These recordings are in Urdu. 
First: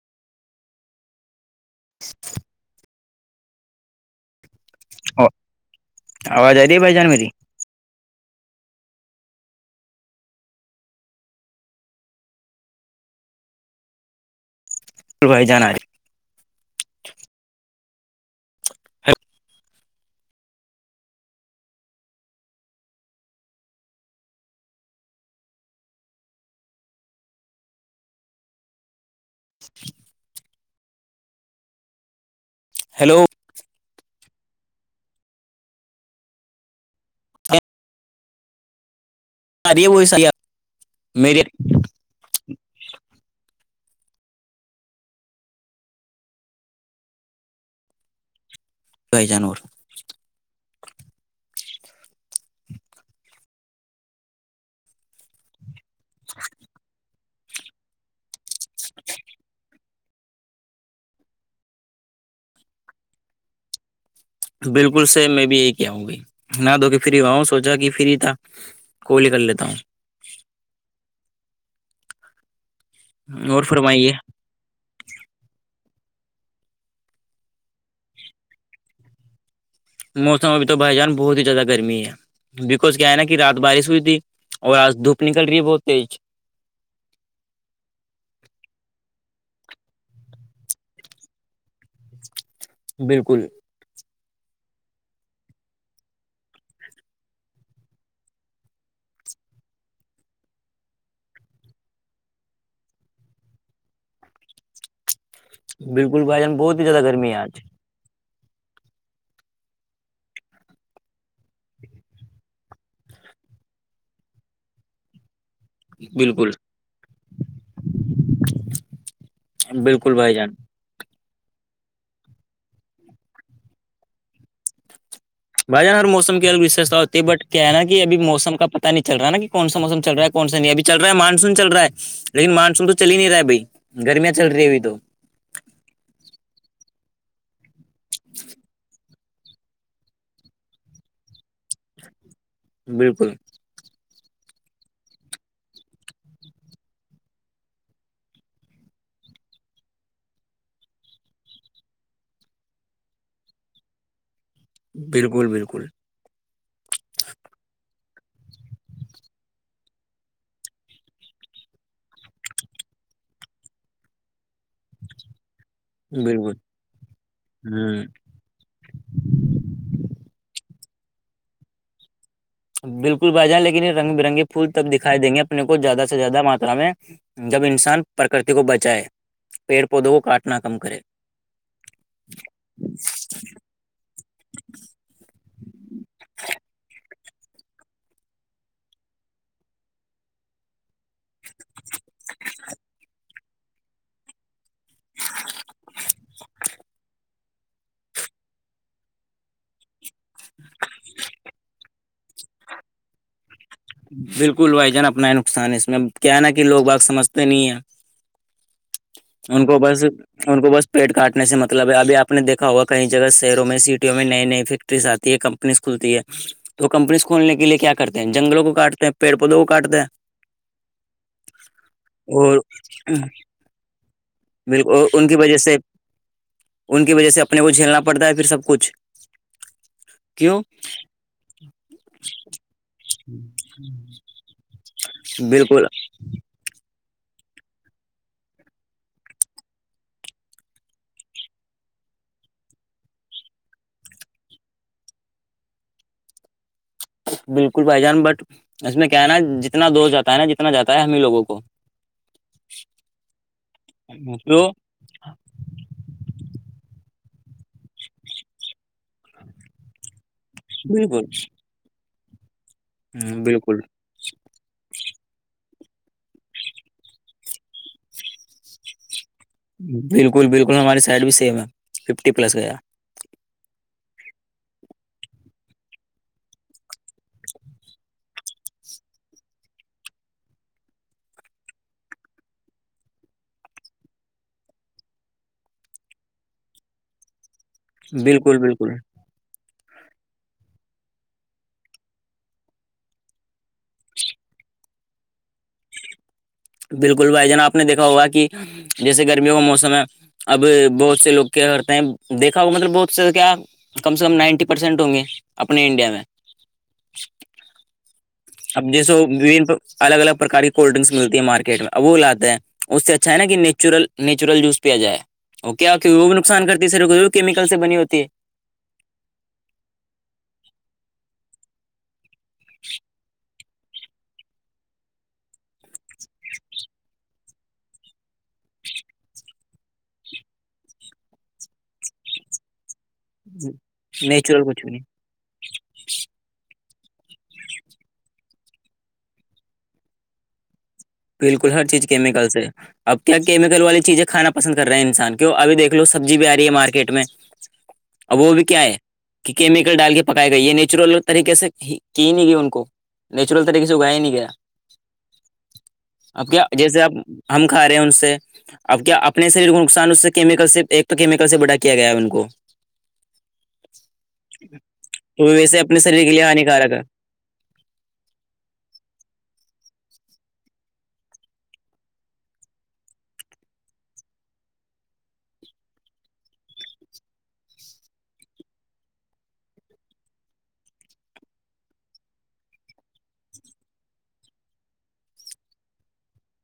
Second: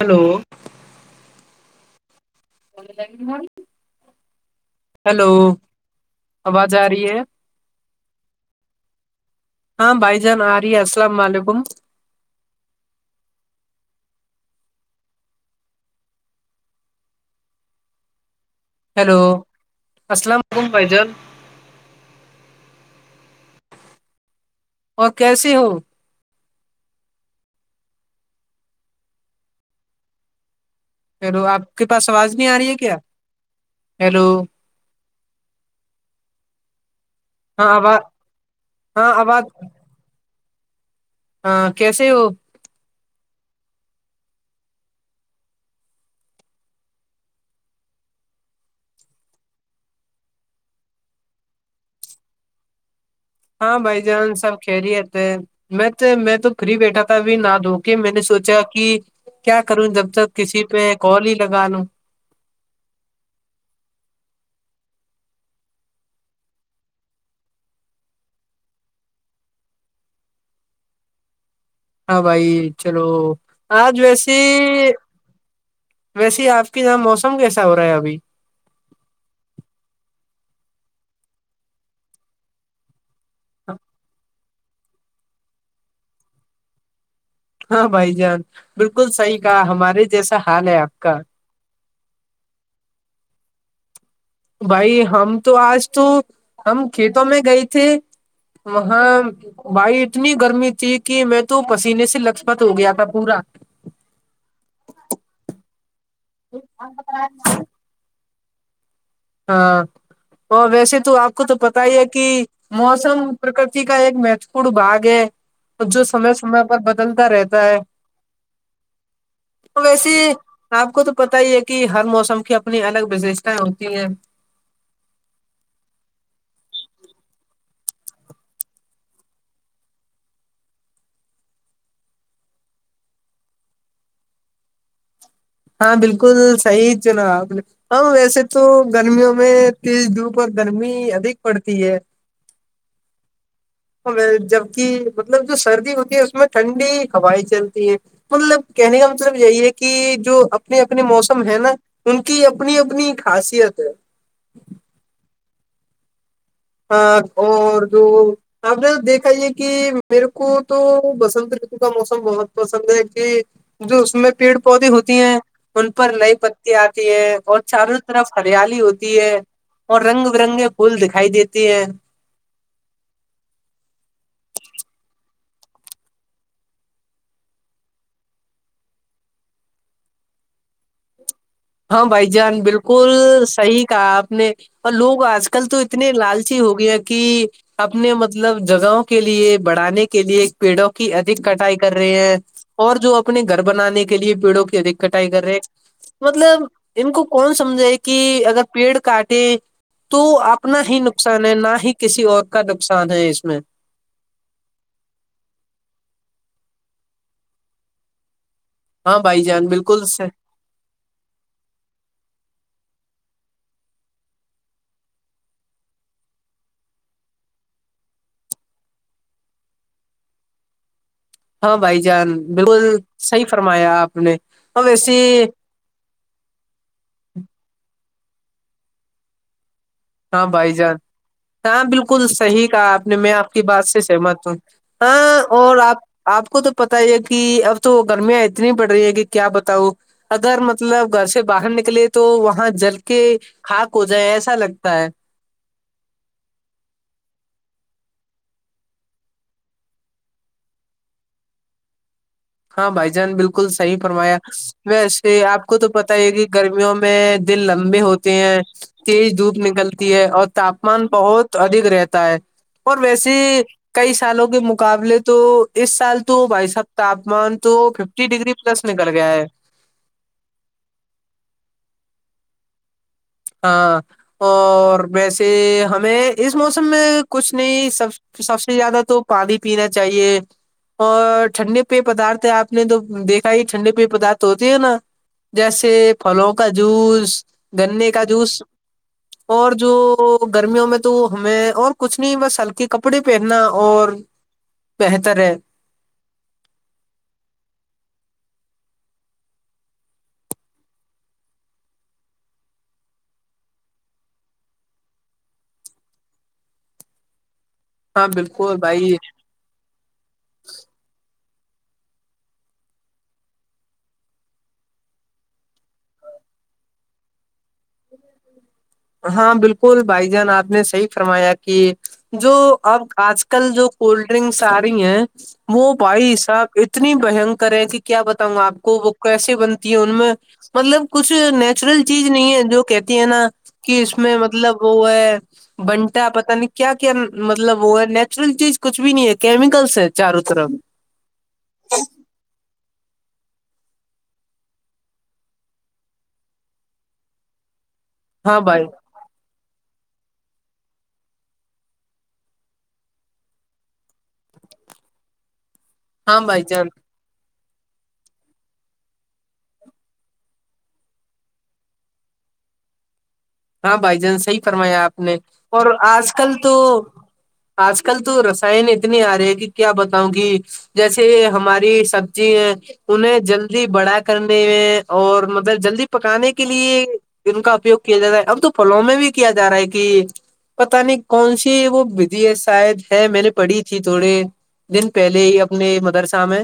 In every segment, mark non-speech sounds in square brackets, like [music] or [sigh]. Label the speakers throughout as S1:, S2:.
S1: ہلو
S2: [inaudible]
S1: ہلو آواز آ رہی ہے ہاں بھائی جان آ رہی ہے السلام علیکم
S2: کروھائی جانے ہے
S1: ہیلو السلام علیکم فائیجل اور کیسے ہو
S2: [inaudible]
S1: ہیلو آپ کے پاس آواز نہیں آ رہی ہے کیا
S2: ہیلو
S1: ہیلو ہاں آباز ہاں آواز
S2: ارے وہ سی
S1: ہاں کیسے ہو
S2: جائی جانور
S1: ہاں بھائی جان سب کھیل ہی رہتےے میں تو میں تو پری بیٹھا تھا بھی نہ دھو کے میں نے سوچا کہ کیا کروں جب تک کسی پہ کال ہی لگا لوں
S2: بالکل سے میں بھی یہی کیا آؤں گی نہ دھو کے فری ہواؤں سوچا کہ فری تھا کوولی کر لیتا ہوں
S1: ہاں بھائی چلو
S2: ہوں اور
S1: آج
S2: فرمائیے
S1: ویسیے ویسے آپ کے یہاں موسم کیسا ہو رہا ہے ابھی
S2: موسم بھی تو بھائی جان بہت ہی زیادہ گرمی ہے بیکوز کیا ہے نا کہ رات بارش ہوئی تھی اور سے دھپ نک رہی ہے بہت تیج
S1: ہاں بھائی جان بالکل صحیح کہا ہمارے جیسا حال ہے آپ کا
S2: بالکل
S1: بھائی ہم تو آج تو ہم کھیتوں میں گئے تھے وہاں بھائی اتنی گرمی تھی کہ میں تو پسینے سے لجپت ہو گیا تھا پورا [inaudible]
S2: بالکل بھائی جان بہت ہی زیادہ گرمی ہے آج
S1: ہاں اور ویسے تو آپ کو تو پتا ہی ہے کہ موسم پرکتی کا ایک مہتو پورن باگ ہے جو سمے
S2: بالکل
S1: سمے پر بدلتا رہتا ہے تو ویسے
S2: بالکل بھائی جان
S1: آپ کو تو پتا ہی ہے کہ ہر موسم کی اپنی الگ وشیشتاائیں ہوتی ہیں
S2: بھائی جان ہر موسم کی الگشتا ہوتی ہے بٹ کیا ہے نا کہ اب موسم کا پتا نہیں چل رہا نا کہ کوناوسم چل رہا ہے پن سا نہیں ابھی چل رہا ہے مانسون چل رہا لیکن مانسون تو چل ہی نہیں رہا بھائی گرمیاں چل رہی ہے ابھی تو
S1: ہاں بالکل صحیح چنا ا ویسے تو گرمیوں میں تیز دھوپر گرمی ادھک پڑتی ہے
S2: بالکل
S1: جبک مطلب جو سردی ہوتی ہے اس میں ٹھنڈی ہوائییں چلتی ہے مطلب کہنے کا مطلب یہی ہے کہ جو اپنے اپنے موسم ہے نا ان کی اپنی اپنی خاصیت ہے
S2: بالکل بالکل
S1: ہاں اور جو آپ نے دیکھا یہ کہ میرے کو تو بسنت رتو کا موسم بہت پسند ہے جو اس میں پیڑ پودے ہوتی ہیں ان پر لئی
S2: بالکل
S1: پتی آتی ہے اور چاروں
S2: ہوں
S1: طرف ہریالی ہوتی ہے اور رنگ برنگے پھول دکھائی دیتے ہیں
S2: بالکل بھائی جان لیکن یہ رنگ برنے پھول تب دکھائی دیں گے اپنے کو زیادہ سے زیادہ ماترا میں جب انسان پرکرتی کو بچائے پیڑ پودوں کو کاٹنا کم کرے
S1: ہاں بھائی جان بالکل صحیح کہا آپ نے اور لوگ آج کل تو اتنے لالچی ہو گیا کہ اپنے مطلب جگہوں کے لیے بڑھانے کے لیے پیڑوں کی ادھک کٹائی کر رہے ہیں اور جو اپنے گھر بنانے کے لیے پیڑوں کی ادھک کٹائی کر رہے مطلب ان کو کون سمجھائے کہ اگر پیڑ کاٹے تو اپنا ہی نقصان ہے نہ ہی کسی اور کا نقصان ہے اس میں
S2: بالکل بھائی جان اپنا ہے نقصان ہے اس میں ا کیا ہے نا کہ لوگ باگ سمجھتے نہیں ہیں
S1: ہاں بھائی
S2: ان
S1: جان
S2: کو
S1: بالکل
S2: بس
S1: صح-
S2: ان کو بس پیٹ کاٹنے سے مطلب ہے ابھی آپ دیکھا ہوا کئی جگہ شہروں میں سٹیوں میں نئی نئی فیکٹریز آتی ہے کم کھلتی ہے تو کمپنیز کھولنے کے لیے کیا کرتے ہیں جنگلوں کو کاٹتے ہیں پیڑ پودوں کو کاٹتے ہیں
S1: ہاں بھائی جان
S2: اور
S1: بالکل صحیح فرمایا آپ نے اور
S2: بالکل
S1: ویسے
S2: ان کی وجہ سے ان کی وجہ سے اپنے کو جھیلنا پڑتا ہے پھر سب کچھ
S1: ہاں
S2: کیوں
S1: بھائی جان ہاں بالکل صحیح کہا آپ نے میں کی بات سے سہمت تو ہاں اور
S2: بالکل
S1: آپ آپ کو تو پتا ہی ہے کہ اب تو گرمیاں اتنی بڑھ رہی ہے کہ کیا بتاؤ اگر مطلب گھر سے باہر نکلے تو وہاں جل کے خاک ہو جائے ایسا لگتا ہے
S2: بالکل بھائی جان بٹ اس میں کیا ہے نا جتنا دوست جاتا ہے نا جتنا جاتا ہے ہمیں لوگوں کو
S1: ہاں بھائی جان بالکل صحی فرمایا
S2: تو
S1: ویسے آپ کو تو پت ہی کہ گرمیوں میں دن لمبے ہوتے ہیں تیز دھوپ نکلتی ہے اور تاپمان
S2: بالکل
S1: بہت ادھک رہتا ہے اور ویسے
S2: بالکل
S1: کئی سالوں کے مقابلے تو اس سال تو بھائی صاحب تاپمان تو ففٹی ڈگری پلس نکل گیا ہے
S2: بالکل بالکل ہماری سائڈ بھی سیم ہے ففٹی پلس گیا
S1: ہاں اور ویسے ہمیں اس موسم میں کچھ نہیں سب تو سب سے زیادہ تو پانی پینا چاہیے اور ٹھنڈے پی پدارت آپ نے تو دیکھا ہی ٹھنڈے پی پدارت ہوتے ہے نا جیسے پھلوں کا جوس گنے کا
S2: بالکل
S1: جوس اور
S2: بالکل
S1: اور جو گرمیوں میں تو ہمیں اور کچھ نہیں بس ہلکے کپڑے پہننا اور پ ہتر
S2: بالکل بھائی جانا آپ نے دیکھا ہوگا کہ جیسے گرمیوں کا موسم ہے اب بہت سے لوگ کیا کرتے ہیں دیکھا ہو مطلب بہت سے کیا کم سے کم نائنٹی پرسینٹ ہوں گے اپنے انڈیا میں
S1: ہاں بالکل
S2: اب جیسو
S1: بھائی
S2: الگ الگ پرک کی کولڈ ڈرنکس ملتی ہے مارکیٹ میں وہ لاتے ہے اس سے اچھا ہے نا کہ نیچرل نیچرل جوس پیا جائے اوکے اوکے وہ بھی نقصان کرتی ہے سر کیمیکل سے بنی ہوتی ہے
S1: ہاں بالکل بھائی جان آپ نے صحی فرمایا کہ جو اب آج کل جو کولڈ ڈرنکس آ رہی ہیں وہ بھائی صاحب اتنی بنکریں کہ کیا بتاؤں آپ کو وہ کیسے بنتی ہے ان میں مطلب کچھ نیچرل چیز نہیں ہے جو کہتی ہے نا کہ اس
S2: ہے
S1: میں
S2: نیچرل
S1: مطلب
S2: کچھ بھی نہیں
S1: وہ ہے بنتا ہے پت نہیں کیا کیا مطلب وہ ہے نیچرل چیز کچھ بھی نہیں ہے کیمیکلس ہے چاروں طرف
S2: بالکل ہر چیز کیمیکل سے ہے اب کیا کیمیکل والی چیزیں کھانا پسند کر رہے ہیں انسان کیوں اب دیکھو سبزی بھی آ رہی ہے مارکیٹ میں
S1: [unintelligible]
S2: اب وہ بھی کیا
S1: بھائی
S2: ہے کہ کیمیکل ڈال کے پکائے گئے یہ نیچرل طریقے سے کی نہیں گئی ان کو نیچرل ت تو کھ گائےیں نک کیا
S1: ہاں
S2: اب
S1: بھائی
S2: کیا
S1: جان
S2: جیسے آپ ہم کھا رہے ہیں ان سے اب کیا اپنے شریر کو نقصان اس سے کیمیکل سے ایک تو کیمیکل سے بڑا کیا گیا ہے ان کو
S1: ہاں بھائی جان صحیح فرمایا آپ نے
S2: تو ویسے
S1: اور
S2: اپنے شریر کے
S1: آج
S2: لیے
S1: کل تو
S2: ہانیکارک ہے
S1: آج کل تو رسائن اتنی آ رہی ہے کہ کیا بتاؤں گ جیسے ہماری سبزی انہیں جلدی بڑا کرنے میں اور مطلب جلدی پکانے کے لیے ان کا اپیگ کیا جا رہا ہے اب تو پھلوں میں بھی کیا جا رہا ہے کہ پتہ نہیں کون سی وہ ودھی ہے شاید ہے میں نے پڑھی تھی تھوڑے دن پہلے ہی اپنی مدرسہ میں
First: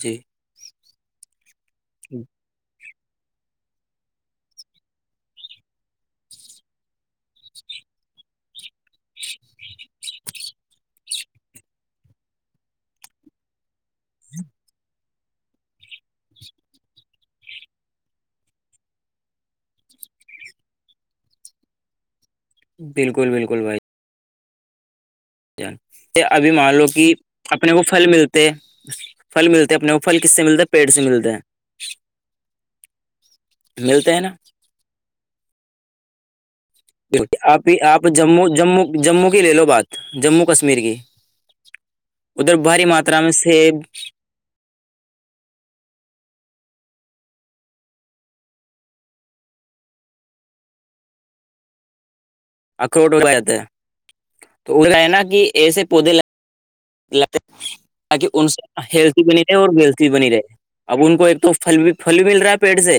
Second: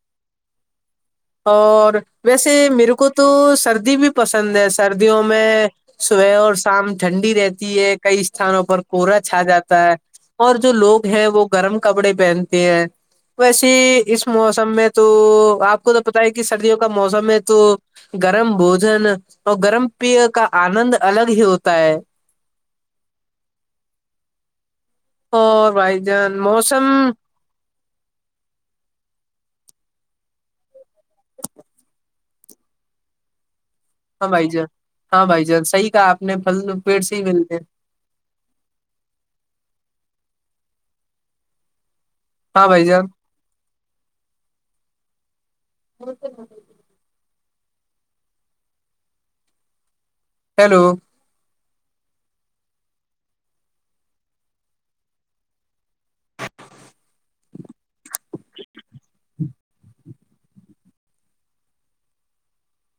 S2: جی
S1: اور ویسے میرے کو تو سردی بھی پسند ہے سردیوں میں صبح اور شام ٹھنڈی رہتی ہے کئی استھانوں پر کورا چھا جاتا ہے اور جو لوگ ہیں وہ گرم کپڑے پہنتے ہیں ویسے ہی اس موسم میں تو آپ کو تو پت ہے کہ سردیوں کا موسم میں تو گرم بوجن اور گرم پی کا آنند الگ ہی ہوتا ہے
S2: بالکل بالکل بھائی
S1: اور بھائی جان
S2: ابھی مان
S1: موسم
S2: لو کہ اپنے کو پھل ملتے پھل ملتے اپنے کو پھل کس سے ملتا ہے پیڑ سے ملتے ہیں ہیں ملتے ہیں
S1: ہاں
S2: نا
S1: بھائی جان ہاں بھائی جان صحی کہا آپ نے پھل پیڑ سے ہی ملتے ہیں
S2: آپ آپ جموں جموں جمموں کی لے لو بات جموں کشمیر کی ادھر
S1: ہاں
S2: بھاری
S1: بھائی جان
S2: ماترا میں سے
S1: ہو س ب ہیلو
S2: اخروٹ ہو جاتا ہے تو وہ ہے نا کہ ایسے پودے ل ل تاکہ ان سے ہیل بنی رہے اور ول بھی بنی رہے اب ان کو ایک توھل بھی پھل مل رہا ہے پیٹ سے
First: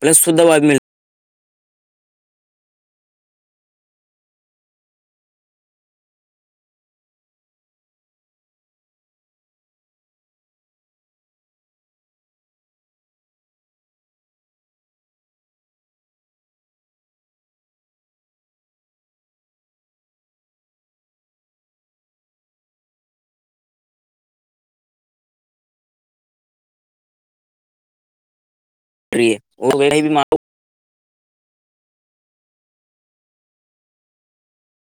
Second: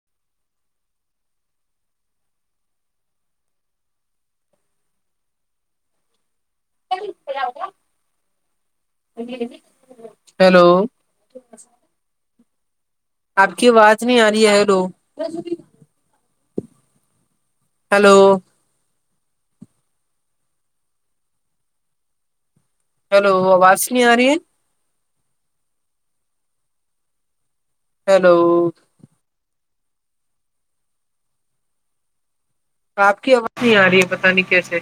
S2: پلس شدھ واد مل رہا ہے
S1: ہیلو ٹھیک ہے آپ کی آواز نہیں آ رہی ہے ہ لو ہیلو ہیلو آواز س نہیں آ رہی ہے ہیلو
S2: ری وہ وسے بھی مار
S1: آپ کی آواز نہیں آ رہی ہے بتانی کیسے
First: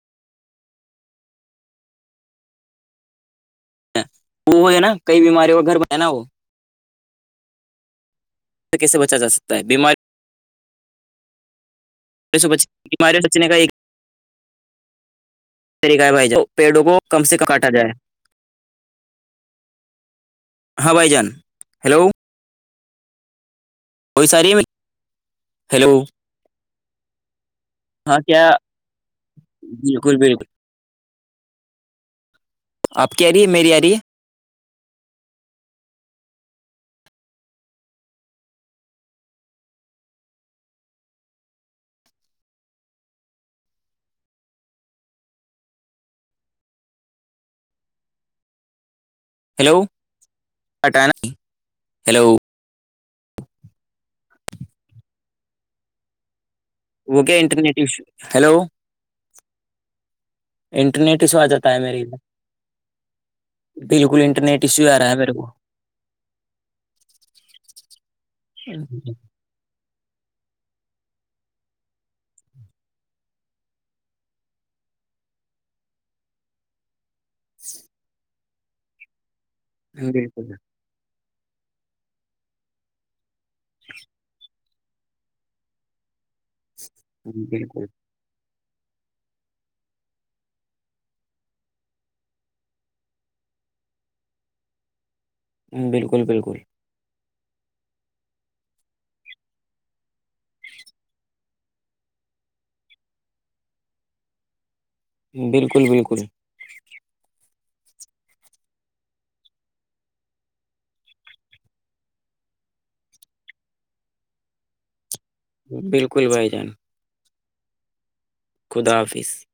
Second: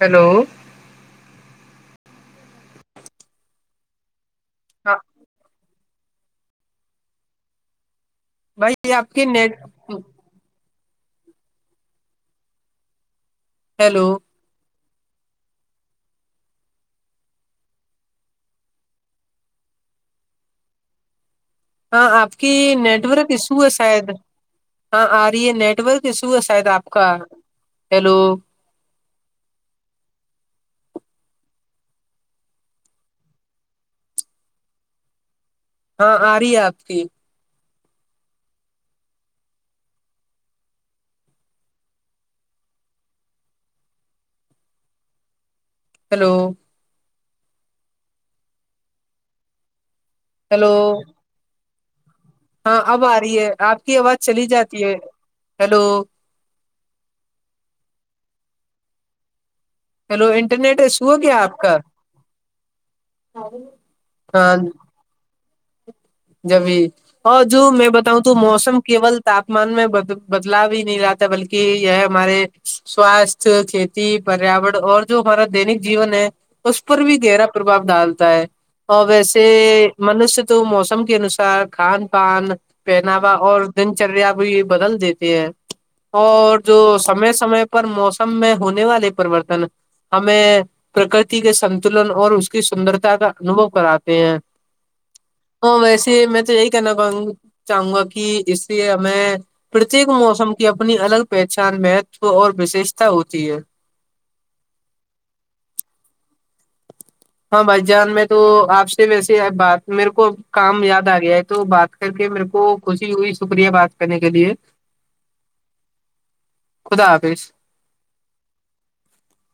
S1: ہیلو
S2: وہ ہے نا کئی بیماریوں کا گھر پ ہے نا وہ
S1: بھائی
S2: کیسے
S1: آپ کی
S2: بچا سکتا
S1: نیٹ
S2: ہے بیماری سو پچیس کے مارے سچنے کا ایک
S1: ہیلو
S2: طریقہ ہے بھائی پیڑوں کو کم سے ک کاٹا جائے ہاں بھائی جان ہیلو
S1: ہاں آپ کی نیٹورک ایشو ہے شاید
S2: کوئی ساری
S1: ہاں آ رہی ہے
S2: ہیلو
S1: نیٹورک ایشو تو سا ہے آپ کا ہیلو
S2: ہاں کیا بالکل بالکل آپ کی آ رہی ہے میری آ رہی ہے
S1: ہاں آ رہی ہے آپ کی ہلو
S2: ہیلوٹ
S1: ہیلو
S2: ہیلو
S1: ہاں اب آ رہی ہے آپ کی آواز چلی جاتی ہے ہلو
S2: وہوکے انٹرٹشو ہیلو
S1: ہیلو ایشو
S2: انٹرنیٹ
S1: ہے
S2: ہی سےو
S1: کیا
S2: آ
S1: آپ
S2: جاتا
S1: کا
S2: ہے میرری ادھر بالکل
S1: ہاں
S2: انٹرنیٹ ایشو آ رہا ہے میرے کو
S1: جبھی اور جو میں بتاؤں تو موسم کیول تپ من میں ب بدلاؤ ہی نہیں رہتا بلکہ یہ ہمارے سواستھ کھیتی پریاورن اور جو ہمارا دینک جیون ہے اس پر بھی گہرا پرباؤ ڈالتا ہے اور ویسے
S2: میرے
S1: منوشیہ
S2: کو
S1: تو موسم کے انوسار کھان پان پہناوا اور دن چریا بھی بدل دیتی ہے اور جو سمے سمے پر موسم میں ہونے والے پرریوررتن ہمیں پرکتی کے سنتلن اور اس کی سندرتا کا انوبو کراتے ہیں
S2: بالکل بالکل
S1: یہ کہنا چاہوں گا کہ اس سے ہمیں پرتیک موسم کی اپنی الگ پہچان مہتو اور وششتا ہوتی ہے
S2: بالکل بالکل
S1: ہاں بھائی جان میں تو آپ سے ویسے بات میرے کو کام یاد آ گیا ہے تو بات کر کے میرے کو خوشی ہوئی شکریہ بات کرنے کے لیے
S2: بالکل بھائی جان
S1: خدا حافظ
S2: خدافظ